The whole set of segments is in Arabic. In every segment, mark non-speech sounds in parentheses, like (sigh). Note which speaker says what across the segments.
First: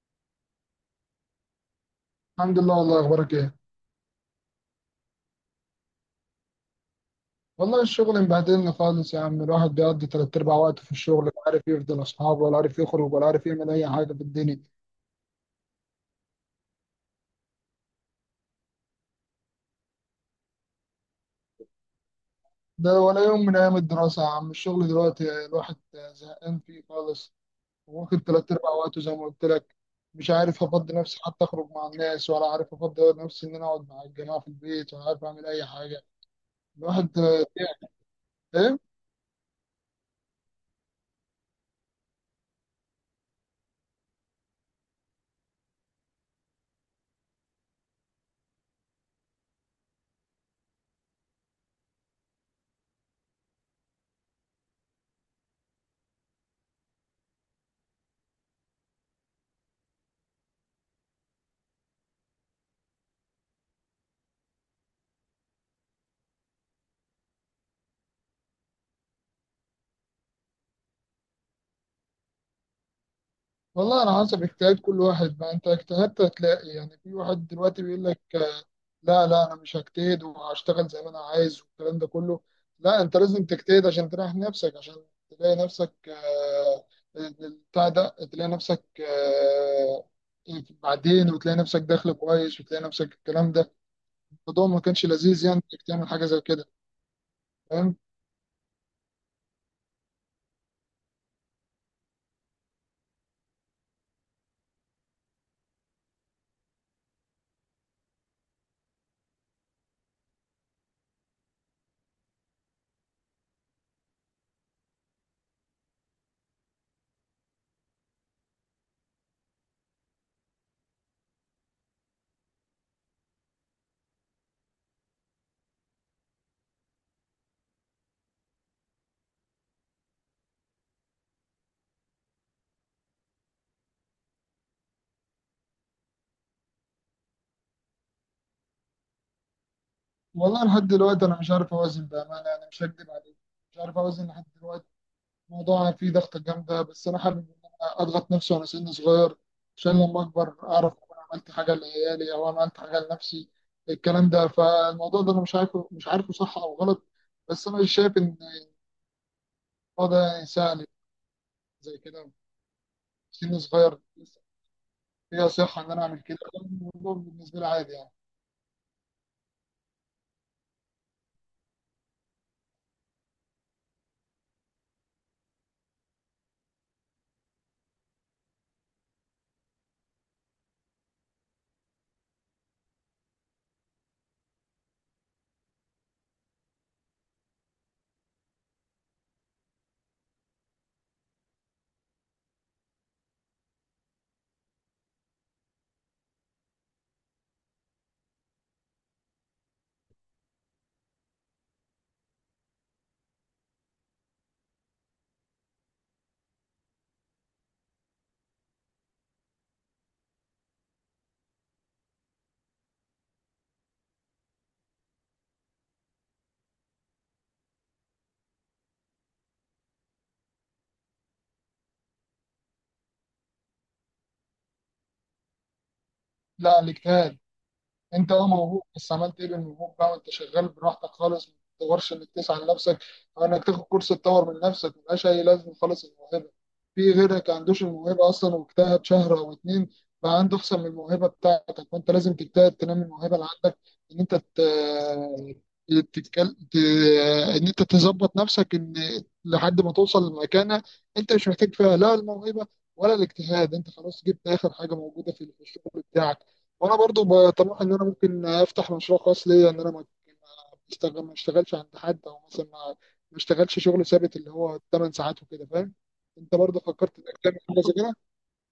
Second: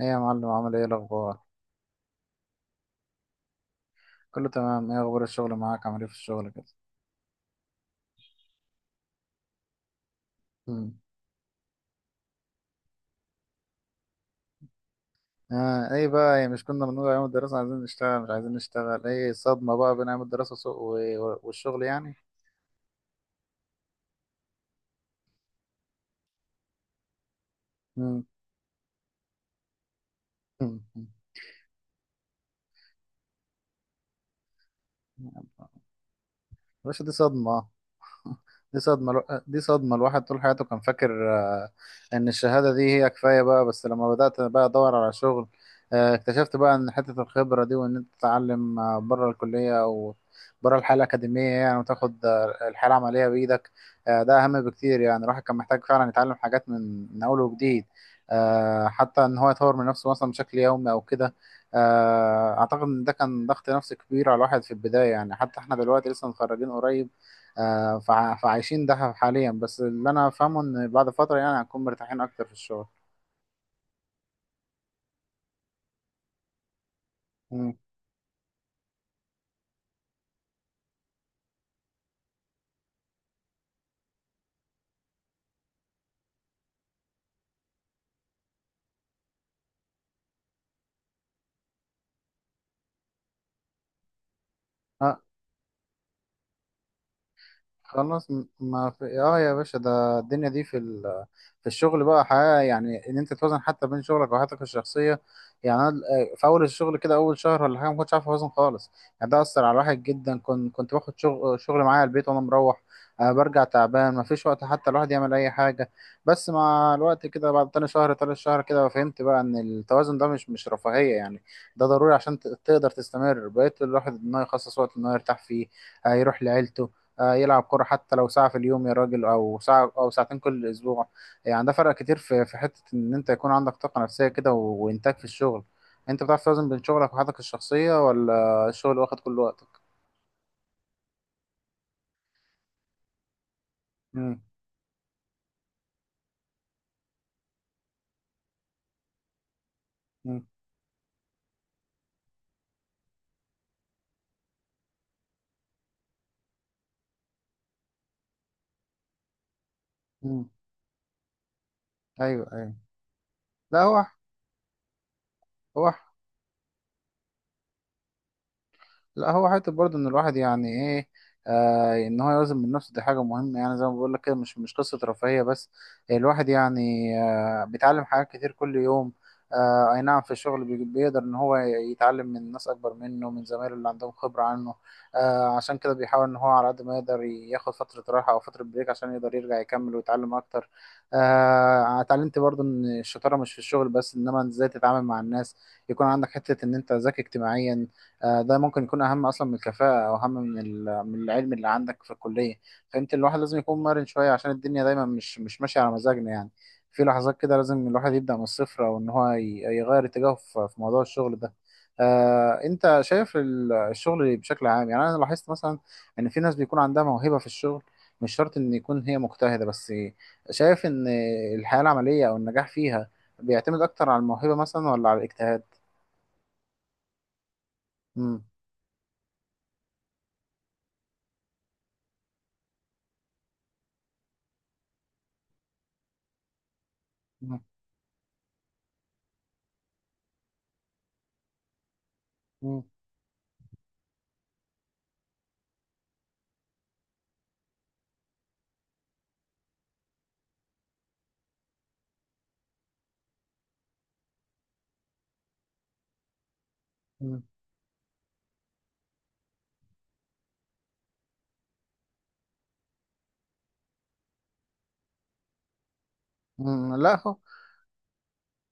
Speaker 1: ايه يا معلم، عامل ايه الاخبار؟
Speaker 2: الحمد لله. والله، اخبارك ايه؟
Speaker 1: كله تمام. ايه اخبار الشغل معاك؟ عامل ايه في الشغل كده؟
Speaker 2: والله الشغل مبهدلني خالص يا عم، الواحد بيقضي تلات ارباع وقته في
Speaker 1: امم
Speaker 2: الشغل، لا عارف يفضل اصحابه، ولا عارف يخرج، ولا عارف يعمل اي حاجه في الدنيا.
Speaker 1: آه، ايه بقى، إيه مش كنا بنقول ايام الدراسه عايزين نشتغل مش عايزين نشتغل؟ ايه الصدمه بقى بين ايام الدراسه والشغل يعني؟
Speaker 2: ده ولا يوم من ايام الدراسه يا عم. الشغل دلوقتي الواحد زهقان فيه خالص، واخد
Speaker 1: امم
Speaker 2: تلات ارباع وقته زي ما قلت لك. مش عارف افضي نفسي
Speaker 1: (laughs)
Speaker 2: حتى اخرج مع الناس، ولا عارف افضي نفسي ان انا اقعد مع الجماعه في البيت، ولا عارف
Speaker 1: يا
Speaker 2: اعمل اي حاجه.
Speaker 1: باشا
Speaker 2: الواحد
Speaker 1: دي
Speaker 2: تعب.
Speaker 1: صدمه. (laughs)
Speaker 2: ايه.
Speaker 1: دي صدمة الواحد طول حياته كان فاكر، إن الشهادة دي هي كفاية بقى، بس لما بدأت بقى أدور على شغل، اكتشفت بقى إن حتة الخبرة دي، وإن أنت تتعلم بره الكلية أو بره الحالة الأكاديمية يعني، وتاخد الحالة العملية بإيدك. ده أهم بكتير، يعني الواحد كان محتاج فعلا يتعلم حاجات من أول وجديد. حتى إن هو يطور من نفسه مثلا بشكل يومي أو كده. أعتقد إن ده كان ضغط نفسي كبير على الواحد في البداية، يعني حتى إحنا دلوقتي لسه متخرجين قريب. فعايشين ده حاليا، بس اللي انا فاهمه ان بعد فتره يعني هنكون مرتاحين اكتر في الشغل.
Speaker 2: والله، على حسب اجتهاد كل واحد. ما انت اجتهدت هتلاقي. يعني في واحد
Speaker 1: مم.
Speaker 2: دلوقتي بيقول لك لا لا، انا مش هجتهد وهشتغل زي ما انا عايز، والكلام ده كله. لا، انت لازم تجتهد عشان تريح نفسك، عشان تلاقي نفسك بتاع ده، تلاقي نفسك بعدين، وتلاقي نفسك دخل كويس، وتلاقي نفسك الكلام ده. الموضوع ما كانش
Speaker 1: آه،
Speaker 2: لذيذ يعني انك تعمل حاجه زي كده، فاهم؟
Speaker 1: خلاص، ما في يا باشا، ده الدنيا دي في الشغل بقى حياة، يعني ان انت توازن حتى بين شغلك وحياتك الشخصية. يعني انا في اول الشغل كده، اول شهر ولا حاجة ما كنتش عارف اوازن خالص. يعني ده اثر على الواحد جدا، كنت باخد شغل معايا البيت وانا مروح، برجع تعبان، ما فيش وقت حتى الواحد يعمل اي حاجة. بس مع الوقت كده، بعد تاني شهر تالت شهر كده، فهمت بقى ان التوازن ده مش رفاهية يعني، ده ضروري عشان تقدر تستمر. بقيت الواحد ان هو يخصص وقت ان هو يرتاح فيه، هيروح لعيلته، يلعب كرة حتى لو ساعة في اليوم يا راجل، أو ساعة أو ساعتين كل أسبوع. يعني ده فرق كتير في حتة إن أنت يكون عندك طاقة نفسية كده، وإنتاج في الشغل. أنت بتعرف توازن بين شغلك وحياتك الشخصية ولا الشغل واخد كل وقتك؟
Speaker 2: والله لحد دلوقتي انا مش عارف اوازن، بامانه انا مش هكدب عليك. مش عارف اوازن
Speaker 1: مم.
Speaker 2: لحد دلوقتي. الموضوع فيه ضغطة جامدة، بس أنا حابب إن أنا أضغط نفسي وأنا سن صغير عشان لما
Speaker 1: مم.
Speaker 2: أكبر أعرف أكون عملت حاجة لعيالي أو أنا عملت حاجة لنفسي، الكلام ده. فالموضوع ده أنا مش عارفه صح أو غلط. بس أنا شايف إن الموضوع ده
Speaker 1: مم.
Speaker 2: يساعد، زي كده.
Speaker 1: أيوه، أيوه.
Speaker 2: سن
Speaker 1: لا
Speaker 2: صغير
Speaker 1: هو
Speaker 2: لسه، فيها صحة إن
Speaker 1: هو
Speaker 2: أنا أعمل كده. الموضوع بالنسبة لي عادي يعني.
Speaker 1: لا هو حته برضه ان الواحد يعني ايه، ان هو يوازن من نفسه دي حاجه مهمه، يعني زي ما بقول لك كده، مش قصه رفاهيه بس، الواحد يعني بيتعلم حاجات كتير كل يوم. اي نعم، في الشغل بيقدر ان هو يتعلم من ناس اكبر منه، من زمايله اللي عندهم خبره عنه. عشان كده بيحاول ان هو على قد ما يقدر ياخد فتره راحه او فتره بريك، عشان يقدر يرجع يكمل ويتعلم اكتر. اتعلمت برضه ان الشطاره مش في الشغل بس، انما ازاي تتعامل مع الناس، يكون عندك حته ان انت ذكي اجتماعيا. ده ممكن يكون اهم اصلا من الكفاءه، او اهم من العلم اللي عندك في الكليه. فانت الواحد لازم يكون مرن شويه، عشان الدنيا دايما مش ماشيه على مزاجنا يعني. في لحظات كده لازم الواحد يبدا من الصفر، او ان هو يغير اتجاهه في موضوع الشغل ده. انت شايف الشغل بشكل عام، يعني انا لاحظت مثلا ان في ناس بيكون عندها موهبه في الشغل، مش شرط ان يكون هي مجتهده بس. شايف ان الحياه العمليه او النجاح فيها بيعتمد اكتر على الموهبه مثلا ولا على الاجتهاد؟
Speaker 2: لا، الاجتهاد. انت موهوب، بس عملت ايه بالموهوب بقى؟ وانت شغال براحتك خالص، ما بتدورش انك تسعى لنفسك، او انك تاخد كورس تطور من نفسك. ملهاش اي لازمه خالص الموهبه. في غيرك ما عندوش الموهبه اصلا واجتهد شهر او اتنين، بقى عنده احسن من الموهبه بتاعتك، وانت لازم تجتهد تنمي الموهبه اللي عندك. ان انت ت... تتكل... ت... ان انت تظبط نفسك ان لحد ما توصل لمكانه انت مش محتاج فيها لا الموهبه ولا الاجتهاد. انت خلاص جبت اخر حاجه موجوده في الشغل بتاعك. وانا برضو
Speaker 1: امم
Speaker 2: بطمح ان انا ممكن افتح مشروع خاص ليا، ان انا ما ما بشتغل ما اشتغلش عند حد، او مثلا ما اشتغلش شغل ثابت اللي هو 8 ساعات وكده، فاهم؟ انت برضو
Speaker 1: لا
Speaker 2: فكرت
Speaker 1: هو،
Speaker 2: انك تعمل حاجه زي كده؟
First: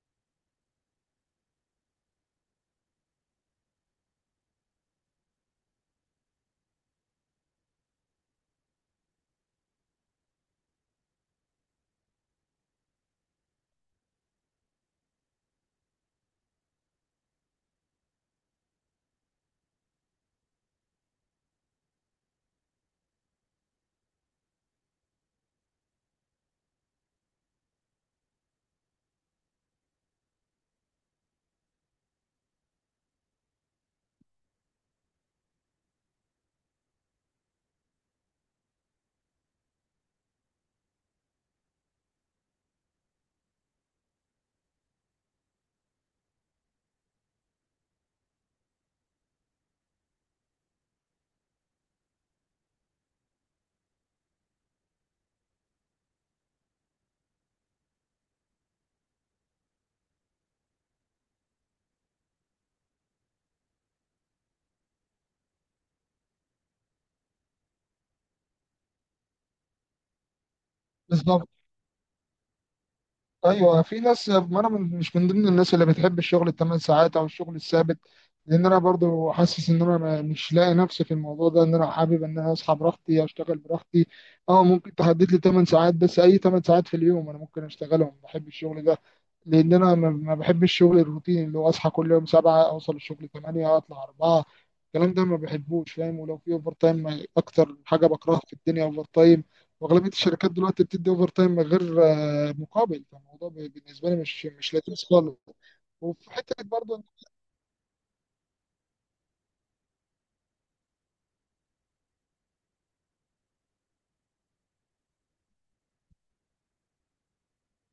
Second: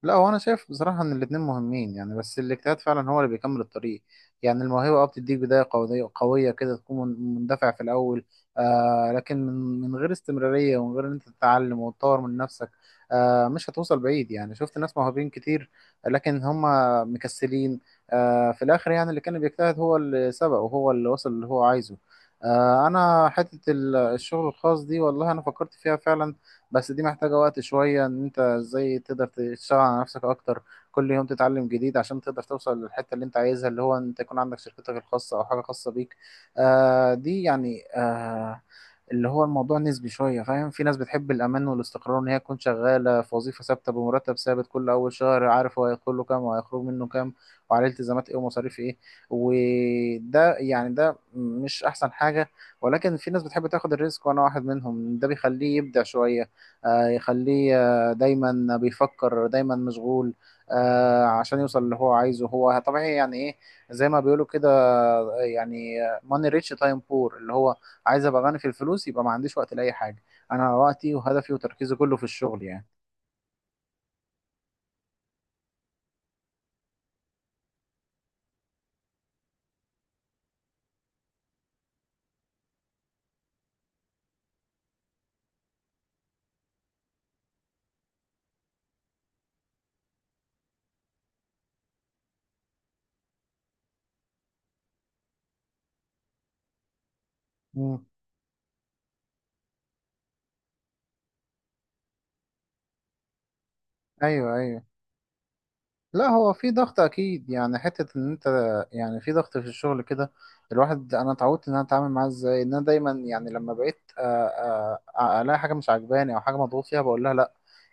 Speaker 1: انا شايف بصراحه ان الاثنين مهمين يعني، بس الاجتهاد فعلا هو اللي بيكمل الطريق. يعني الموهبه بتديك بدايه قويه، قويه كده تكون مندفع في الاول، لكن من غير استمراريه، ومن غير ان انت تتعلم وتطور من نفسك، مش هتوصل بعيد يعني. شفت ناس موهوبين كتير لكن هم مكسلين، في الاخر يعني اللي كان بيجتهد هو اللي سبق، وهو اللي وصل اللي هو عايزه. انا حته الشغل الخاص دي، والله انا فكرت فيها فعلا، بس دي محتاجة وقت شوية، ان انت ازاي تقدر تشتغل على نفسك اكتر، كل يوم تتعلم جديد عشان تقدر توصل للحتة اللي انت عايزها، اللي هو انت يكون عندك شركتك الخاصة، او حاجة خاصة بيك. دي يعني اللي هو، الموضوع نسبي شوية، فاهم؟ في ناس بتحب الأمان والاستقرار، إن هي تكون شغالة في وظيفة ثابتة بمرتب ثابت، كل أول شهر عارف هو هيدخل له كام وهيخرج منه كام، وعليه التزامات إيه ومصاريف إيه. وده يعني ده مش أحسن حاجة، ولكن في ناس بتحب تاخد الريسك، وأنا واحد منهم. ده بيخليه يبدع شوية، يخليه دايما بيفكر، دايما مشغول، عشان يوصل اللي هو عايزه. هو طبيعي يعني ايه، زي ما بيقولوا كده، يعني ماني ريتش تايم بور، اللي هو عايز ابقى غني في الفلوس يبقى ما عنديش وقت لاي حاجه. انا وقتي
Speaker 2: بالظبط.
Speaker 1: وهدفي وتركيزي كله في الشغل يعني.
Speaker 2: ايوه، في ناس، ما انا مش من ضمن الناس اللي بتحب الشغل الثمان ساعات او الشغل الثابت، لان انا برضو حاسس ان انا مش لاقي نفسي في الموضوع ده. ان انا حابب ان انا اصحى براحتي، اشتغل براحتي. اه، ممكن تحدد لي 8 ساعات، بس اي 8 ساعات في اليوم انا ممكن اشتغلهم، بحب الشغل ده. لان انا ما بحبش الشغل الروتيني، اللي هو اصحى كل يوم 7، اوصل الشغل 8، اطلع 4. الكلام ده ما بحبوش، فاهم؟ ولو في اوفر تايم، اكتر
Speaker 1: مم.
Speaker 2: حاجه بكرهها في الدنيا اوفر تايم. واغلبيه الشركات دلوقتي بتدي اوفر تايم من غير مقابل، فالموضوع بالنسبه لي مش
Speaker 1: ايوه،
Speaker 2: مش
Speaker 1: ايوه.
Speaker 2: لذيذ خالص.
Speaker 1: لا
Speaker 2: وفي
Speaker 1: هو
Speaker 2: حته
Speaker 1: في
Speaker 2: برضه
Speaker 1: ضغط
Speaker 2: إن-
Speaker 1: اكيد يعني، حته ان انت يعني في ضغط في الشغل كده. الواحد انا اتعودت ان انا اتعامل معاه ازاي، ان انا دايما يعني، لما بقيت الاقي حاجه مش عاجباني او حاجه مضغوط فيها بقول لها لا.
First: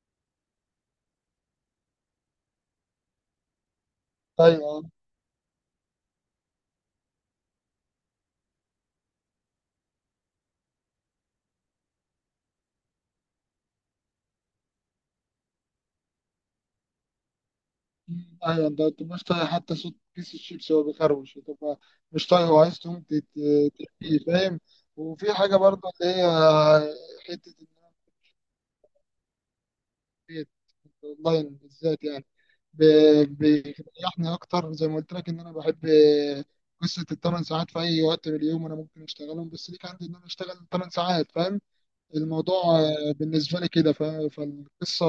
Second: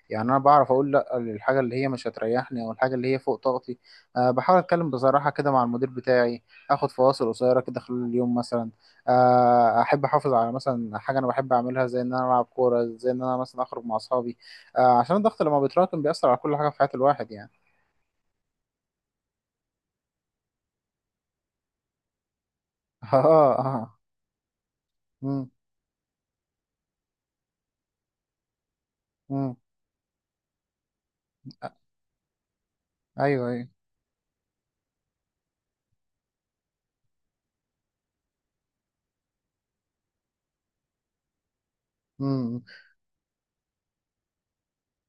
Speaker 1: يعني انا بعرف اقول لا للحاجه اللي هي مش هتريحني، او الحاجه اللي هي فوق طاقتي. بحاول
Speaker 2: ايوه.
Speaker 1: اتكلم بصراحه كده مع المدير بتاعي، اخد فواصل قصيره كده خلال اليوم مثلا. احب احافظ على مثلا حاجه انا بحب اعملها، زي ان انا العب كوره، زي ان انا مثلا اخرج مع اصحابي. عشان الضغط لما بيتراكم بيأثر على كل حاجه في حياه الواحد يعني.
Speaker 2: مم، ايوه. انت مش طايق حتى صوت كيس الشيبسي وهو بيخروش، بتبقى مش طايق، هو عايز تقوم
Speaker 1: اه، اه.
Speaker 2: تحكيه، فاهم؟ وفي
Speaker 1: امم،
Speaker 2: حاجه برضه اللي هي، حته ان انا
Speaker 1: امم.
Speaker 2: بقيت اونلاين بالذات يعني،
Speaker 1: ايوه، ايوه.
Speaker 2: بيريحني اكتر. زي ما قلت لك، ان انا بحب قصه الثمان ساعات. في اي وقت من اليوم انا ممكن اشتغلهم، بس ليك عندي ان انا اشتغل ثمان ساعات، فاهم؟
Speaker 1: امم.
Speaker 2: الموضوع بالنسبة لي كده، فالقصة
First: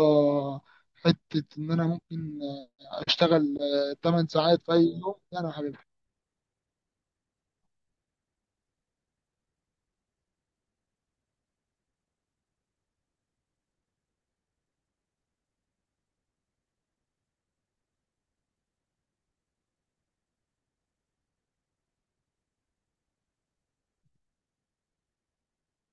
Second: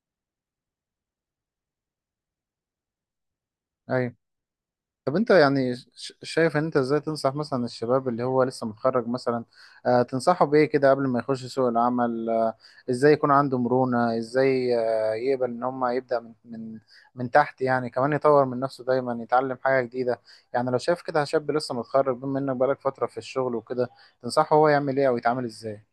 Speaker 2: حتة إن أنا ممكن أشتغل
Speaker 1: ايوه.
Speaker 2: 8 ساعات في أي يوم.
Speaker 1: طب انت
Speaker 2: أنا
Speaker 1: يعني،
Speaker 2: حبيبي.
Speaker 1: شايف ان انت ازاي تنصح مثلا الشباب اللي هو لسه متخرج مثلا، تنصحه بايه كده قبل ما يخش سوق العمل، ازاي يكون عنده مرونة، ازاي يقبل ان هم يبدأ من من تحت يعني، كمان يطور من نفسه دايما يتعلم حاجة جديدة؟ يعني لو شايف كده شاب لسه متخرج، بما انك بقالك فترة في الشغل وكده، تنصحه هو يعمل ايه او يتعامل ازاي؟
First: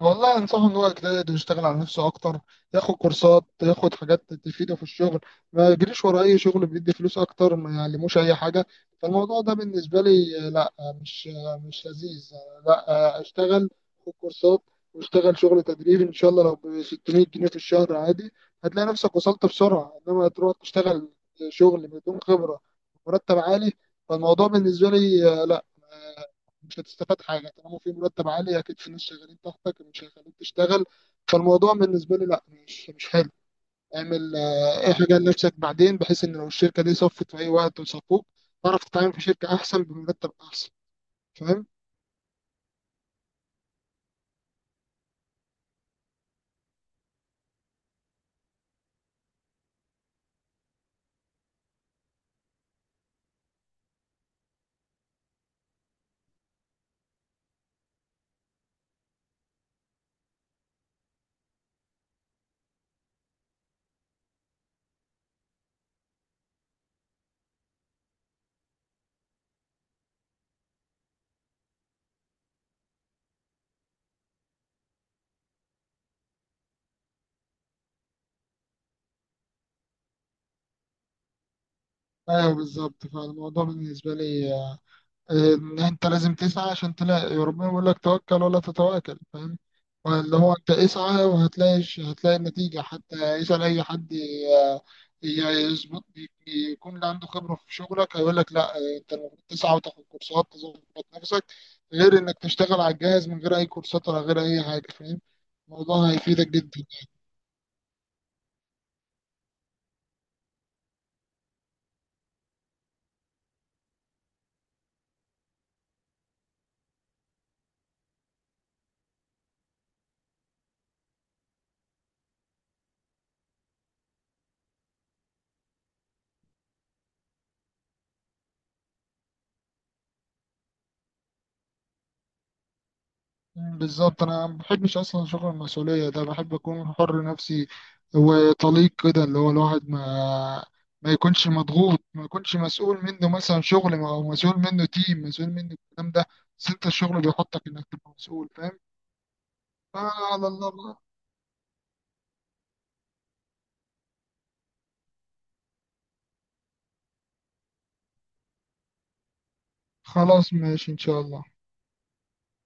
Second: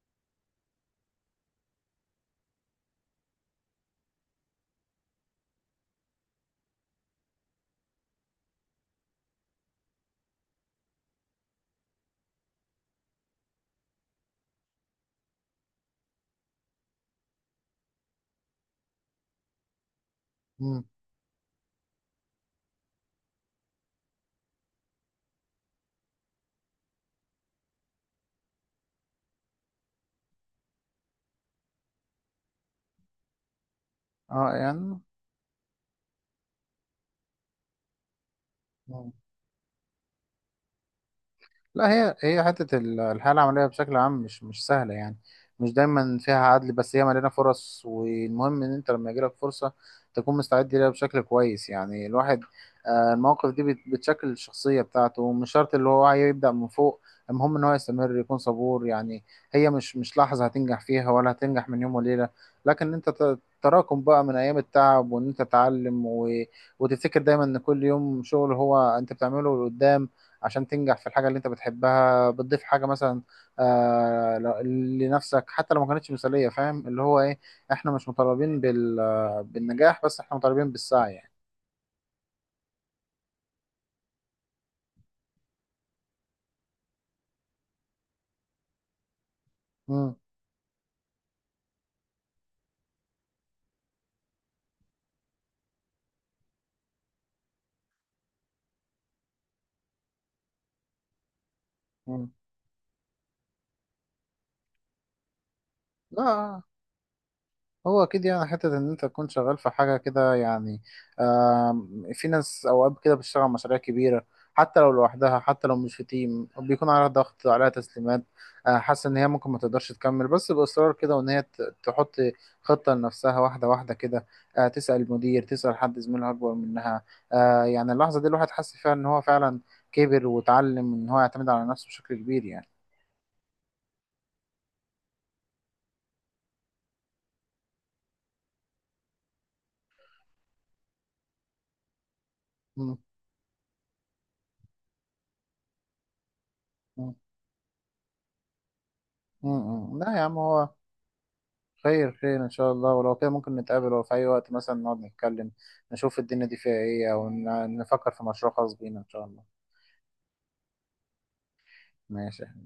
Speaker 2: والله انصحه ان هو يجتهد ويشتغل على نفسه اكتر، ياخد كورسات، ياخد حاجات تفيده في الشغل. ما يجريش ورا اي شغل بيدي فلوس اكتر ما يعلموش اي حاجه. فالموضوع ده بالنسبه لي لا. مش لذيذ. لا. اشتغل، خد كورسات، واشتغل شغل تدريبي ان شاء الله لو ب 600 جنيه في الشهر، عادي، هتلاقي نفسك وصلت بسرعه. انما تروح
Speaker 1: امم.
Speaker 2: تشتغل شغل بدون خبره، مرتب عالي، فالموضوع بالنسبه لي لا. مش هتستفاد حاجه، طالما في مرتب عالي اكيد في ناس شغالين تحتك مش هيخلوك تشتغل. فالموضوع بالنسبه لي لا، مش حلو. اعمل
Speaker 1: اه،
Speaker 2: اي
Speaker 1: يعني،
Speaker 2: حاجه لنفسك بعدين، بحيث ان لو الشركه دي صفت في اي وقت وصفوك، تعرف تتعامل في شركه احسن بمرتب احسن، فاهم؟
Speaker 1: لا هي، هي حتة الحياة العملية بشكل عام مش سهلة يعني، مش دايما فيها عدل، بس هي مليانة فرص، والمهم إن أنت لما يجيلك فرصة تكون مستعد ليها بشكل كويس. يعني الواحد، المواقف دي بتشكل الشخصية بتاعته، مش شرط اللي هو يبدأ من فوق، المهم إن هو يستمر، يكون صبور يعني. هي مش لحظة هتنجح فيها، ولا هتنجح من يوم وليلة، لكن أنت تراكم بقى من أيام التعب، وإن أنت تتعلم وتفتكر دايما إن كل يوم شغل هو أنت بتعمله لقدام، عشان تنجح في الحاجة اللي انت بتحبها، بتضيف حاجة مثلا لنفسك، حتى لو ما كانتش مثالية، فاهم اللي هو ايه؟ احنا مش مطالبين بالنجاح بس، احنا مطالبين بالسعي يعني.
Speaker 2: ايوه، بالظبط. فالموضوع بالنسبه لي إن انت لازم تسعى عشان تلاقي. ربنا بيقول لك توكل ولا تتواكل، فاهم؟
Speaker 1: مم.
Speaker 2: اللي هو انت اسعى وهتلاقي. هتلاقي النتيجة حتى. اسأل اي حد، ي- يظبط، يكون اللي عنده خبرة في شغلك هيقول لك لا، انت المفروض تسعى وتاخد كورسات، تظبط نفسك، غير
Speaker 1: مم.
Speaker 2: انك تشتغل على الجهاز من غير اي كورسات ولا غير اي حاجة، فاهم؟ الموضوع هيفيدك
Speaker 1: لا
Speaker 2: جدا.
Speaker 1: هو اكيد يعني، حته ان انت تكون شغال في حاجه كده يعني. في ناس اوقات كده بتشتغل على مشاريع كبيره، حتى لو لوحدها، حتى لو مش في تيم، بيكون عليها ضغط، عليها تسليمات، حاسه ان هي ممكن ما تقدرش تكمل، بس باصرار كده، وان هي تحط خطه لنفسها واحده واحده كده، تسال المدير، تسال حد زميلها اكبر منها. يعني اللحظه دي الواحد حس فيها ان هو فعلا كبر، وتعلم ان هو يعتمد على نفسه بشكل كبير يعني.
Speaker 2: مم، بالظبط. انا ما بحبش اصلا شغل المسؤوليه ده، بحب اكون حر نفسي وطليق كده، اللي هو الواحد ما يكونش مضغوط، ما يكونش
Speaker 1: م-
Speaker 2: مسؤول منه مثلا شغل، او مسؤول منه تيم، مسؤول منه الكلام ده. بس انت
Speaker 1: م-
Speaker 2: الشغل بيحطك انك تبقى مسؤول، فاهم؟
Speaker 1: م- م. لا يا عم،
Speaker 2: فعلى
Speaker 1: هو
Speaker 2: الله بقى.
Speaker 1: خير، خير إن شاء الله. ولو كده ممكن نتقابل، أو في أي وقت مثلا نقعد نتكلم، نشوف الدنيا دي فيها إيه، أو نفكر في مشروع خاص بينا إن شاء الله.
Speaker 2: خلاص ماشي ان شاء الله.
Speaker 1: ماشي.